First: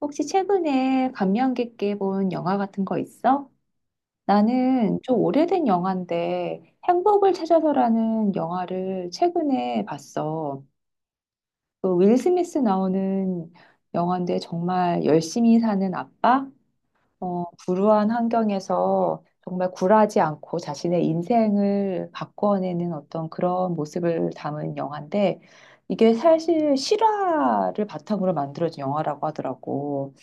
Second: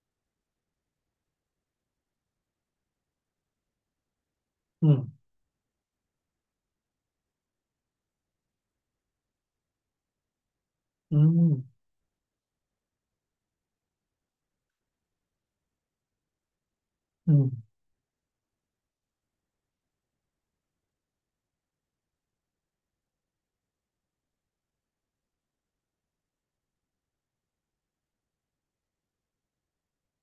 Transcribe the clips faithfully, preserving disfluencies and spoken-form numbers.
혹시 최근에 감명 깊게 본 영화 같은 거 있어? 나는 음, 좀 오래된 영화인데 행복을 찾아서라는 영화를 최근에 봤어. 음, 그 윌 스미스 나오는 영화인데 정말 열심히 사는 아빠, 어, 음, 불우한 환경에서 정말 굴하지 않고 자신의 인생을 바꿔내는 어떤 그런 모습을 담은 영화인데 이게 사실 실화를 바탕으로 만들어진 영화라고 하더라고.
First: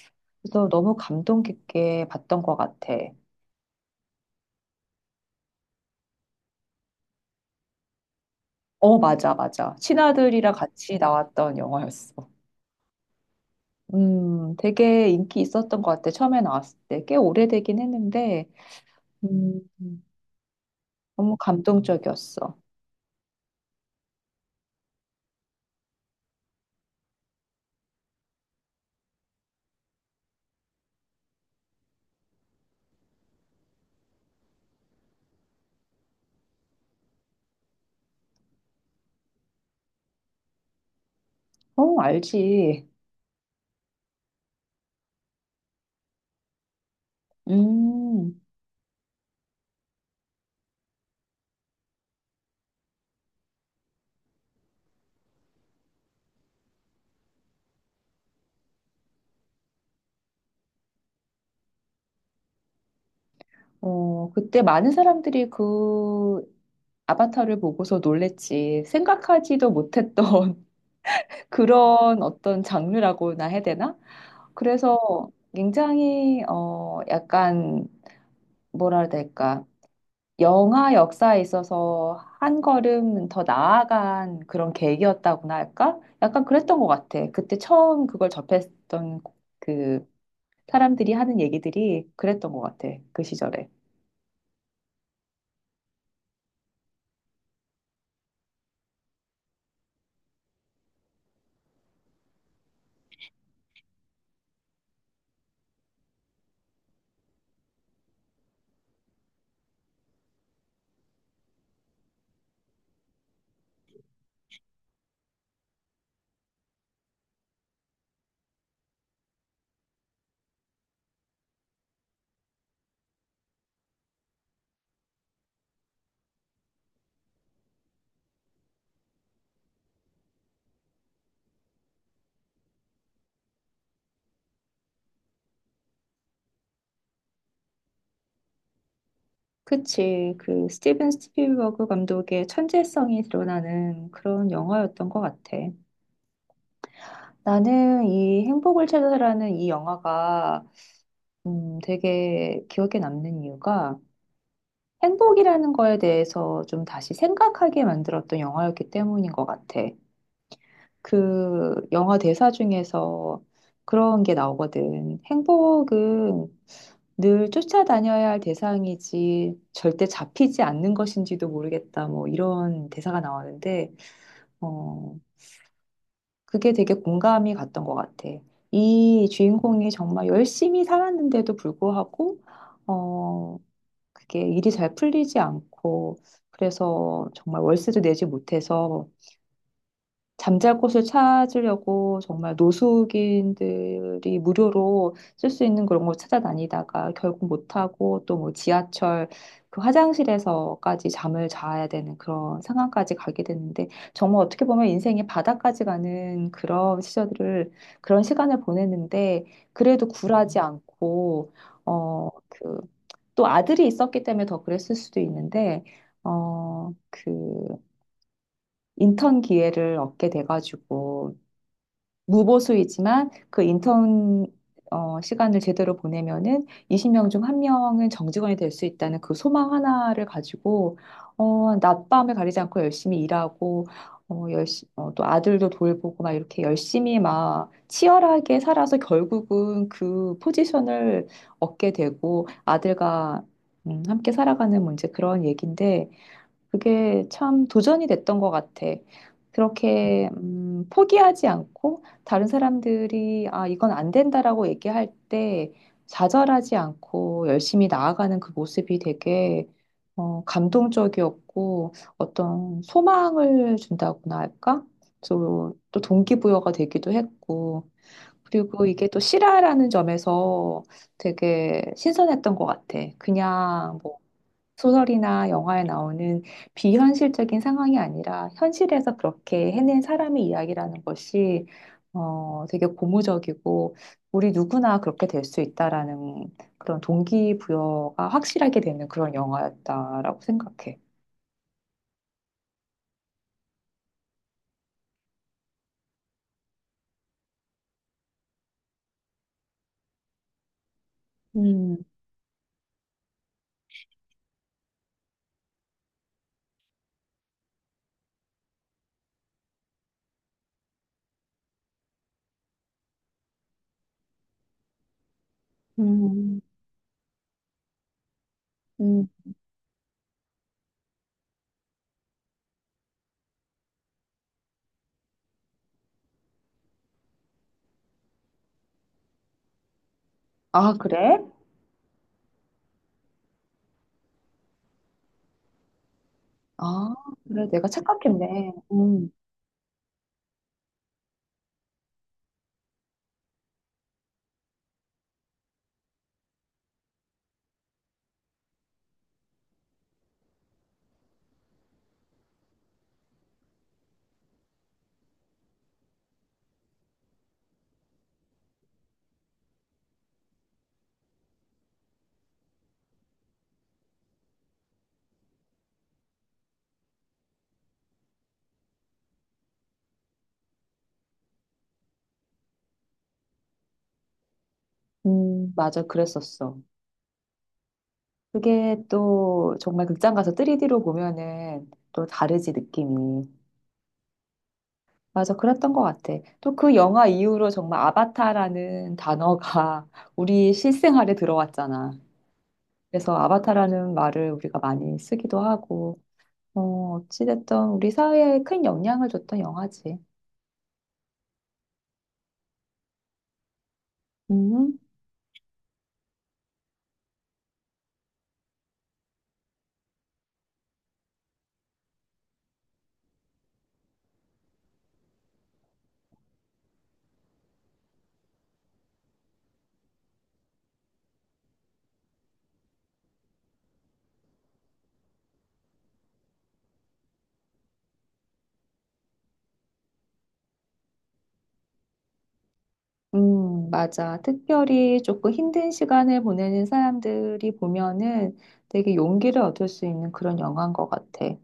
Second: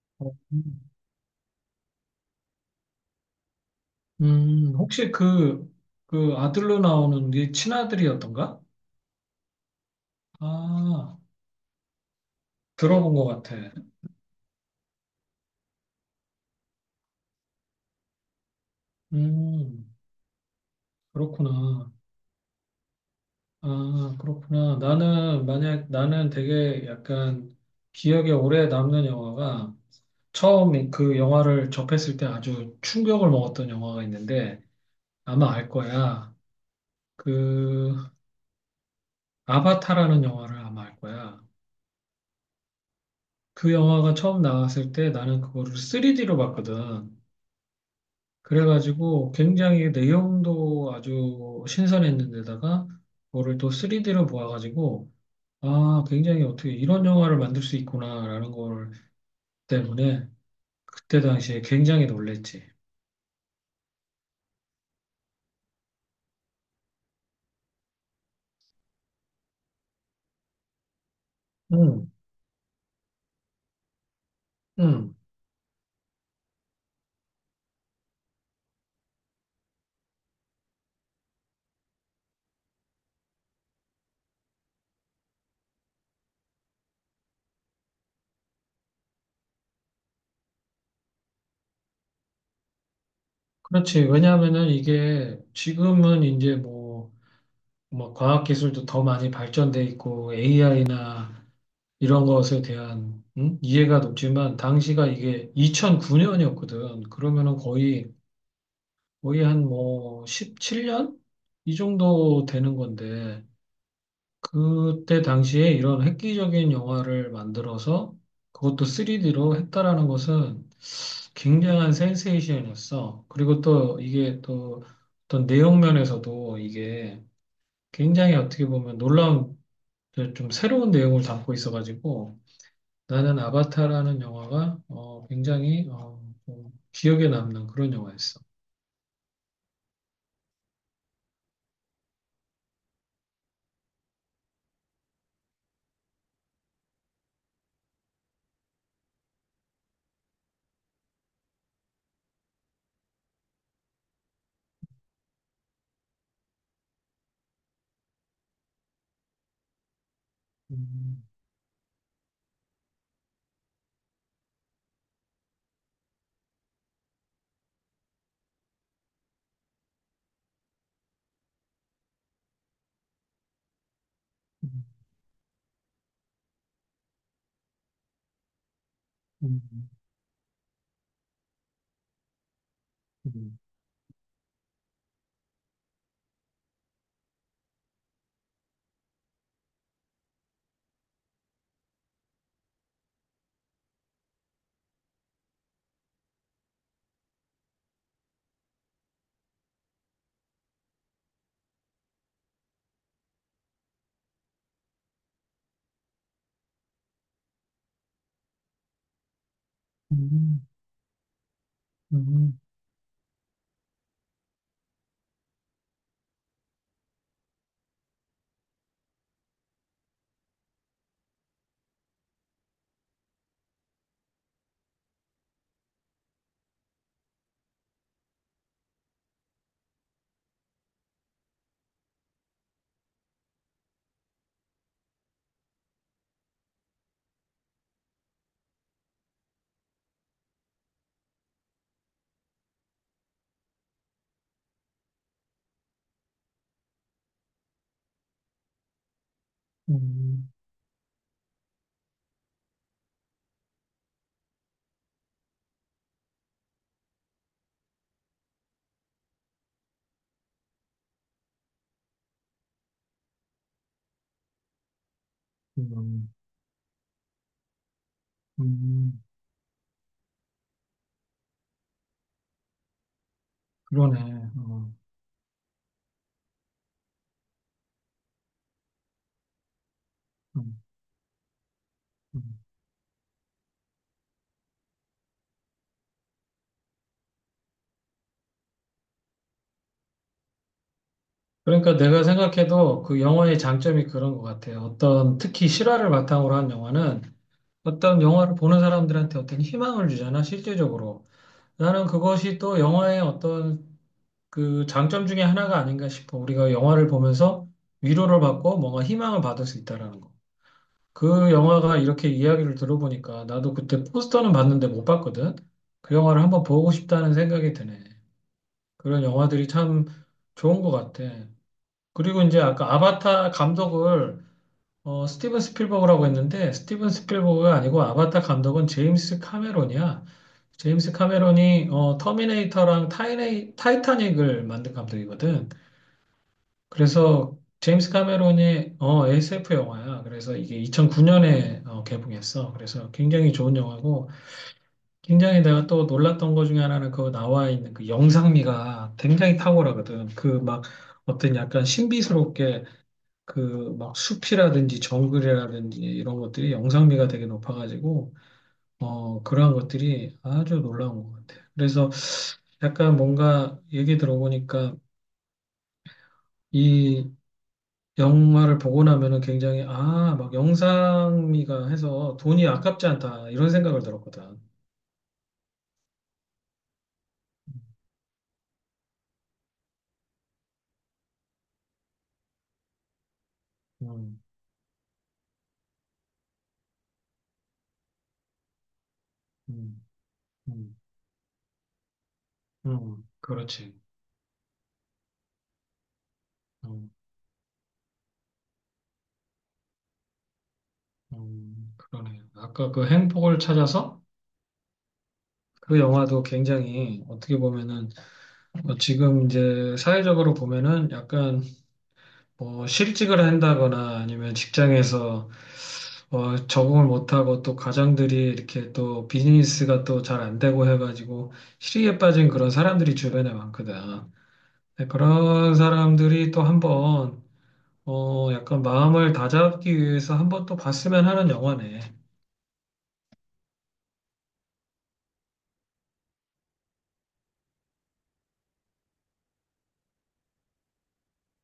그래서 음, 너무 감동 깊게 봤던 것 같아. 음, 혹시 그, 그 아들로 나오는 네 친아들이었던가? 어, 맞아, 맞아. 친아들이랑 같이 아, 나왔던 영화였어. 들어본 것 같아. 음, 되게 인기 있었던 것 같아. 처음에 나왔을 때. 꽤 오래되긴 했는데, 음, 음, 너무 그렇구나. 감동적이었어. 아, 그렇구나. 나는, 만약, 나는 되게 약간 기억에 오래 남는 영화가 처음 그 영화를 접했을 때 아주 충격을 먹었던 영화가 있는데 아마 알 거야. 그, 아바타라는 영화를 아마 알 거야. 어, 알지. 그 영화가 처음 나왔을 때 나는 그거를 쓰리디로 봤거든. 음, 그래가지고 굉장히 내용도 아주 신선했는데다가 그거를 또 쓰리디로 보아가지고 아, 굉장히 어떻게 이런 영화를 만들 수 있구나라는 걸 때문에 그때 당시에 굉장히 놀랬지. 어, 그때 많은 사람들이 그 아바타를 보고서 놀랬지. 생각하지도 못했던 응, 그런 어떤 장르라고나 해야 되나? 응, 그래서 굉장히, 어, 약간, 뭐라 해야 될까? 영화 역사에 있어서 한 걸음 더 나아간 그런 계기였다고나 할까? 약간 그랬던 것 같아. 그때 처음 그걸 접했던 그 사람들이 하는 얘기들이 그랬던 것 같아. 그 시절에. 그렇지. 왜냐하면은 이게 지금은 이제 뭐, 뭐 과학기술도 더 많이 발전돼 있고 에이아이나 이런 것에 대한 음? 이해가 높지만 당시가 이게 이천구 년이었거든. 그러면은 거의 거의 한 뭐 십칠 년 이 정도 되는 건데 그때 당시에 이런 획기적인 영화를 만들어서 그것도 쓰리디로 했다라는 것은 굉장한 센세이션이었어. 그리고 또 이게 또 어떤 내용 면에서도 이게 굉장히 어떻게 보면 놀라운 좀 새로운 내용을 담고 있어가지고 나는 아바타라는 영화가 어, 굉장히 어, 좀 기억에 남는 그런 영화였어. 그치. 그 스티븐 스필버그 감독의 천재성이 드러나는 그런 영화였던 것 같아. 나는 이 행복을 찾아라는 이 영화가 음, 되게 기억에 남는 이유가 행복이라는 거에 대해서 좀 다시 생각하게 만들었던 영화였기 때문인 것 같아. 음, 그 영화 대사 중에서 그런 게 나오거든. 행복은 늘 쫓아다녀야 할 대상이지 절대 잡히지 않는 것인지도 모르겠다. 뭐 이런 대사가 나오는데, 음, 어, 그게 되게 공감이 갔던 것 같아. 이 음, 주인공이 정말 열심히 살았는데도 불구하고, 어, 그게 일이 잘 풀리지 않고 그래서 정말 월세도 내지 못해서 잠잘 곳을 찾으려고 정말 노숙인들이 무료로 쓸 수 있는 그런 걸 찾아다니다가 결국 못하고 또 뭐 지하철 그 화장실에서까지 잠을 자야 되는 그런 상황까지 가게 되는데 정말 어떻게 보면 인생의 바닥까지 가는 그런 시절을 들 그런 시간을 보냈는데 그래도 굴하지 음, 않고 음, 어, 음, 그 또 아들이 있었기 때문에 더 그랬을 수도 있는데 어, 그 인턴 기회를 얻게 돼가지고 무보수이지만 그 인턴 어, 시간을 제대로 보내면은 이십 명 중 한 명은 정직원이 될 수 있다는 그 소망 하나를 가지고 어, 낮밤을 가리지 않고 열심히 일하고 어, 열시, 어, 또 아들도 돌보고 막 이렇게 열심히 막 치열하게 살아서 결국은 그 포지션을 얻게 되고 아들과 음, 함께 살아가는 문제 그런 얘기인데 그게 참 도전이 됐던 것 같아. 그렇게 음, 음, 포기하지 않고 다른 사람들이 아, 이건 안 된다라고 얘기할 때 좌절하지 않고 열심히 나아가는 그 모습이 되게 어, 감동적이었고 어떤 소망을 준다고나 할까? 또, 또 음, 동기부여가 되기도 했고 그리고 이게 또 음. 실화라는 점에서 되게 신선했던 것 같아. 그냥 뭐 그러네. 어, 소설이나 영화에 나오는 비현실적인 상황이 아니라 현실에서 그렇게 해낸 사람의 음, 이야기라는 것이 음. 어, 되게 고무적이고 우리 누구나 그렇게 될 수 있다라는 그런 동기부여가 확실하게 되는 그런 영화였다라고 생각해. 그러니까 내가 생각해도 그 영화의 장점이 그런 것 같아요. 어떤 특히 실화를 바탕으로 한 영화는 어떤 영화를 보는 사람들한테 어떤 희망을 주잖아, 실제적으로. 음, 나는 그것이 또 영화의 어떤 그 장점 중에 하나가 아닌가 싶어. 우리가 영화를 보면서 위로를 받고 뭔가 희망을 받을 수 있다라는 거. 그 영화가 이렇게 이야기를 들어보니까 나도 그때 포스터는 봤는데 못 봤거든. 그 영화를 음, 한번 보고 싶다는 생각이 드네. 그런 음. 영화들이 참 좋은 것 같아. 그리고 이제 아까 아바타 감독을 어, 스티븐 스필버그라고 했는데 스티븐 스필버그가 아니고 아바타 감독은 제임스 카메론이야. 아, 제임스 그래? 카메론이 어, 터미네이터랑 타이네, 타이타닉을 만든 감독이거든. 아, 그래서 그래. 내가 제임스 착각했네. 카메론이 어, 음, 에스에프 영화야. 그래서 이게 이천구 년에 개봉했어. 그래서 굉장히 좋은 영화고 굉장히 내가 또 놀랐던 것 중에 하나는 그 나와 있는 그 영상미가 굉장히 탁월하거든. 그 막 어떤 약간 신비스럽게 그 막 숲이라든지 정글이라든지 이런 것들이 영상미가 되게 높아가지고 어, 그러한 것들이 아주 놀라운 것 같아. 그래서 약간 뭔가 얘기 들어보니까 이 영화를 보고 나면은 굉장히 아, 막 영상미가 해서 돈이 아깝지 않다 이런 생각을 들었거든. 음, 맞아. 그랬었어. 그게 또 정말 극장 가서 쓰리디로 보면은 또 다르지, 느낌이. 음, 맞아, 그랬던 것 같아. 또 그 영화 이후로 정말 아바타라는 단어가 음, 우리 음, 실생활에 들어왔잖아. 음, 그래서 그렇지. 아바타라는 말을 우리가 많이 쓰기도 하고, 음, 어, 어찌됐든 우리 사회에 큰 영향을 줬던 영화지. 음. 그러네. 아까 그 행복을 찾아서 음, 그 영화도 굉장히 어떻게 보면은 어, 지금 이제 사회적으로 보면은 약간 뭐 실직을 한다거나 아니면 직장에서 어, 적응을 못하고 또 가장들이 이렇게 또 비즈니스가 또 잘 안 되고 해가지고 실의에 빠진 그런 사람들이 주변에 많거든. 근데 그런 사람들이 또 한번 어, 약간 마음을 다잡기 위해서 한번 또 봤으면 하는 영화네. 음, 맞아. 특별히 조금 힘든 시간을 보내는 사람들이 보면은 되게 용기를 얻을 수 있는 그런 영화인 것 같아.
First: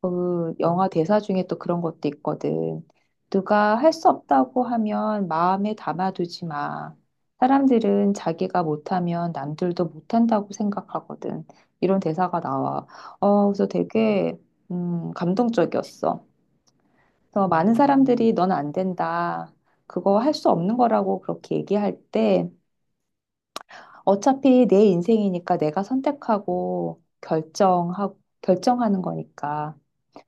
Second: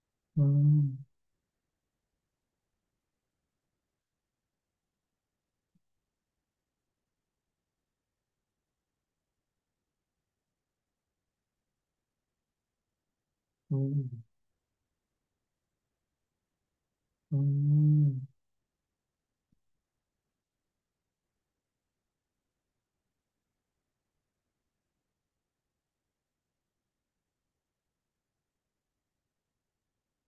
그 영화 음, 대사 중에 또 그런 것도 있거든. 누가 할 수 없다고 하면 마음에 담아두지 마. 사람들은 자기가 못하면 남들도 못한다고 생각하거든. 이런 대사가 나와. 어, 그래서 음, 되게, 음, 감동적이었어. 그래서 많은 음, 사람들이 넌 안 된다. 그거 할 수 없는 거라고 그렇게 얘기할 때, 어차피 내 인생이니까 내가 선택하고 결정하, 결정하는 거니까.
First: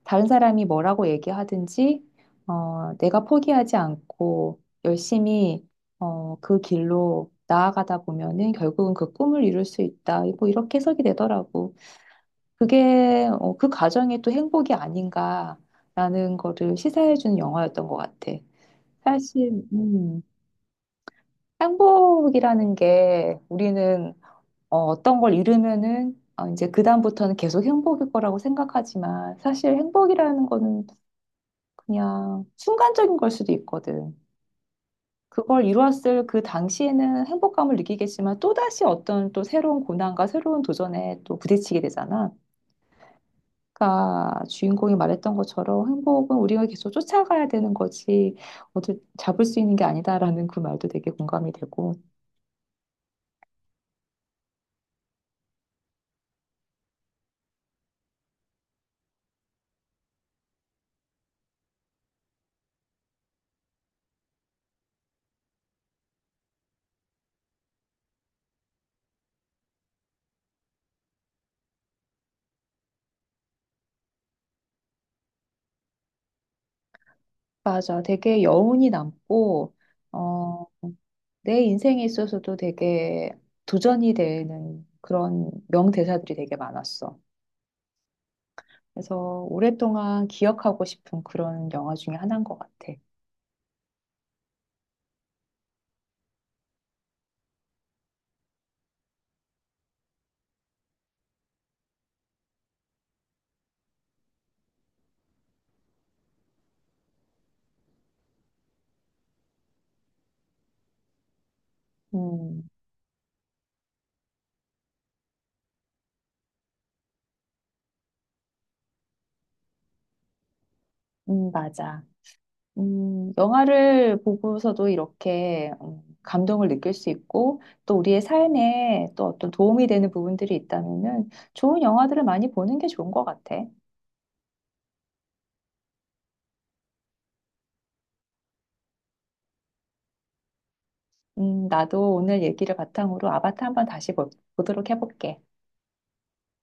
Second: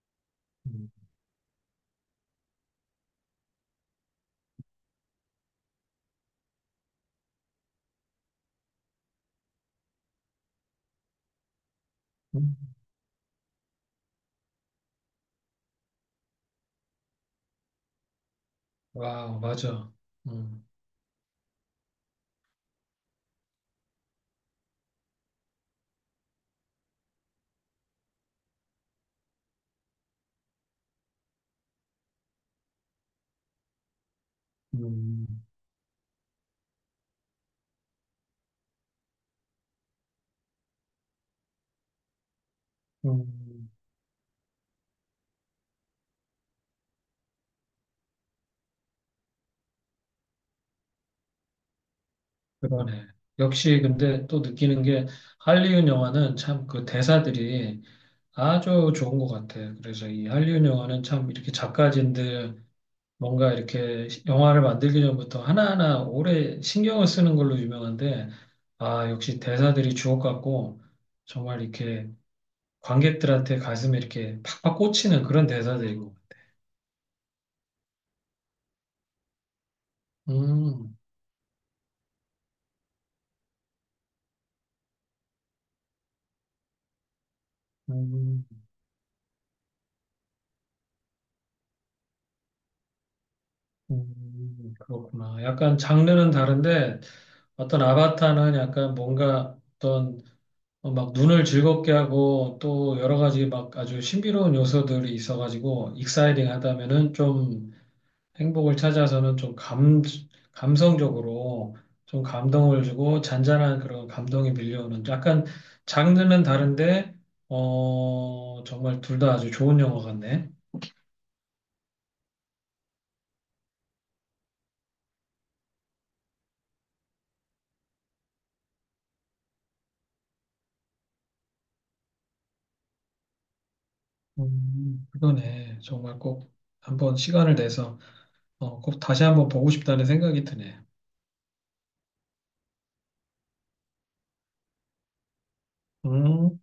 다른 사람이 음, 뭐라고 얘기하든지, 어, 내가 포기하지 않고 열심히, 어, 그 길로 나아가다 보면은 결국은 그 꿈을 이룰 수 있다. 뭐 이렇게 해석이 되더라고. 음. 그게, 어, 그 과정이 또 행복이 아닌가라는 거를 시사해주는 영화였던 것 같아. 와우, 사실, 맞아. 음, 음, 행복이라는 게 우리는 어, 어떤 걸 잃으면은 어, 이제 그다음부터는 계속 행복일 거라고 생각하지만 사실 행복이라는 거는 그냥 순간적인 걸 수도 있거든. 음, 그걸 이루었을 그 당시에는 행복감을 느끼겠지만 또다시 어떤 또 새로운 고난과 새로운 도전에 또 부딪히게 되잖아. 음, 그러니까 주인공이 말했던 것처럼 행복은 우리가 계속 쫓아가야 되는 거지 어디 잡을 수 있는 게 아니다라는 그 말도 되게 공감이 되고. 그러네. 역시 근데 또 느끼는 게 할리우드 영화는 참 그 대사들이 아주 좋은 것 같아요. 그래서 이 한류 영화는 참 이렇게 작가진들 뭔가 이렇게 영화를 만들기 전부터 하나하나 오래 신경을 쓰는 걸로 유명한데, 아, 역시 대사들이 주옥 같고, 정말 이렇게 관객들한테 가슴에 이렇게 팍팍 꽂히는 그런 대사들인 것 같아요. 맞아. 되게 여운이 남고 어, 음, 내 인생에 있어서도 되게 도전이 되는 그런 명대사들이 되게 많았어. 음, 그래서 오랫동안 기억하고 싶은 그런 영화 중에 하나인 것 같아. 음, 그렇구나. 약간 장르는 다른데, 어떤 아바타는 약간 뭔가 어떤 어, 막 눈을 즐겁게 하고 또 여러 가지 막 아주 신비로운 요소들이 있어가지고 익사이딩 하다면은 좀 행복을 찾아서는 좀 감, 감성적으로 좀 음, 감동을 주고 잔잔한 그런 감동이 밀려오는 약간 장르는 다른데 어 정말 둘 다 아주 좋은 영화 같네. 음, 맞아. 음, 영화를 보고서도 이렇게 음, 감동을 느낄 수 있고 또 우리의 삶에 또 어떤 도움이 되는 부분들이 있다면은 좋은 영화들을 많이 보는 게 좋은 것 같아. 음, 그러네 정말 꼭 한번 시간을 내서 어, 꼭 다시 한번 보고 싶다는 생각이 드네. 음, 나도 오늘 얘기를 바탕으로 아바타 한번 다시 보, 보도록 해볼게. 음.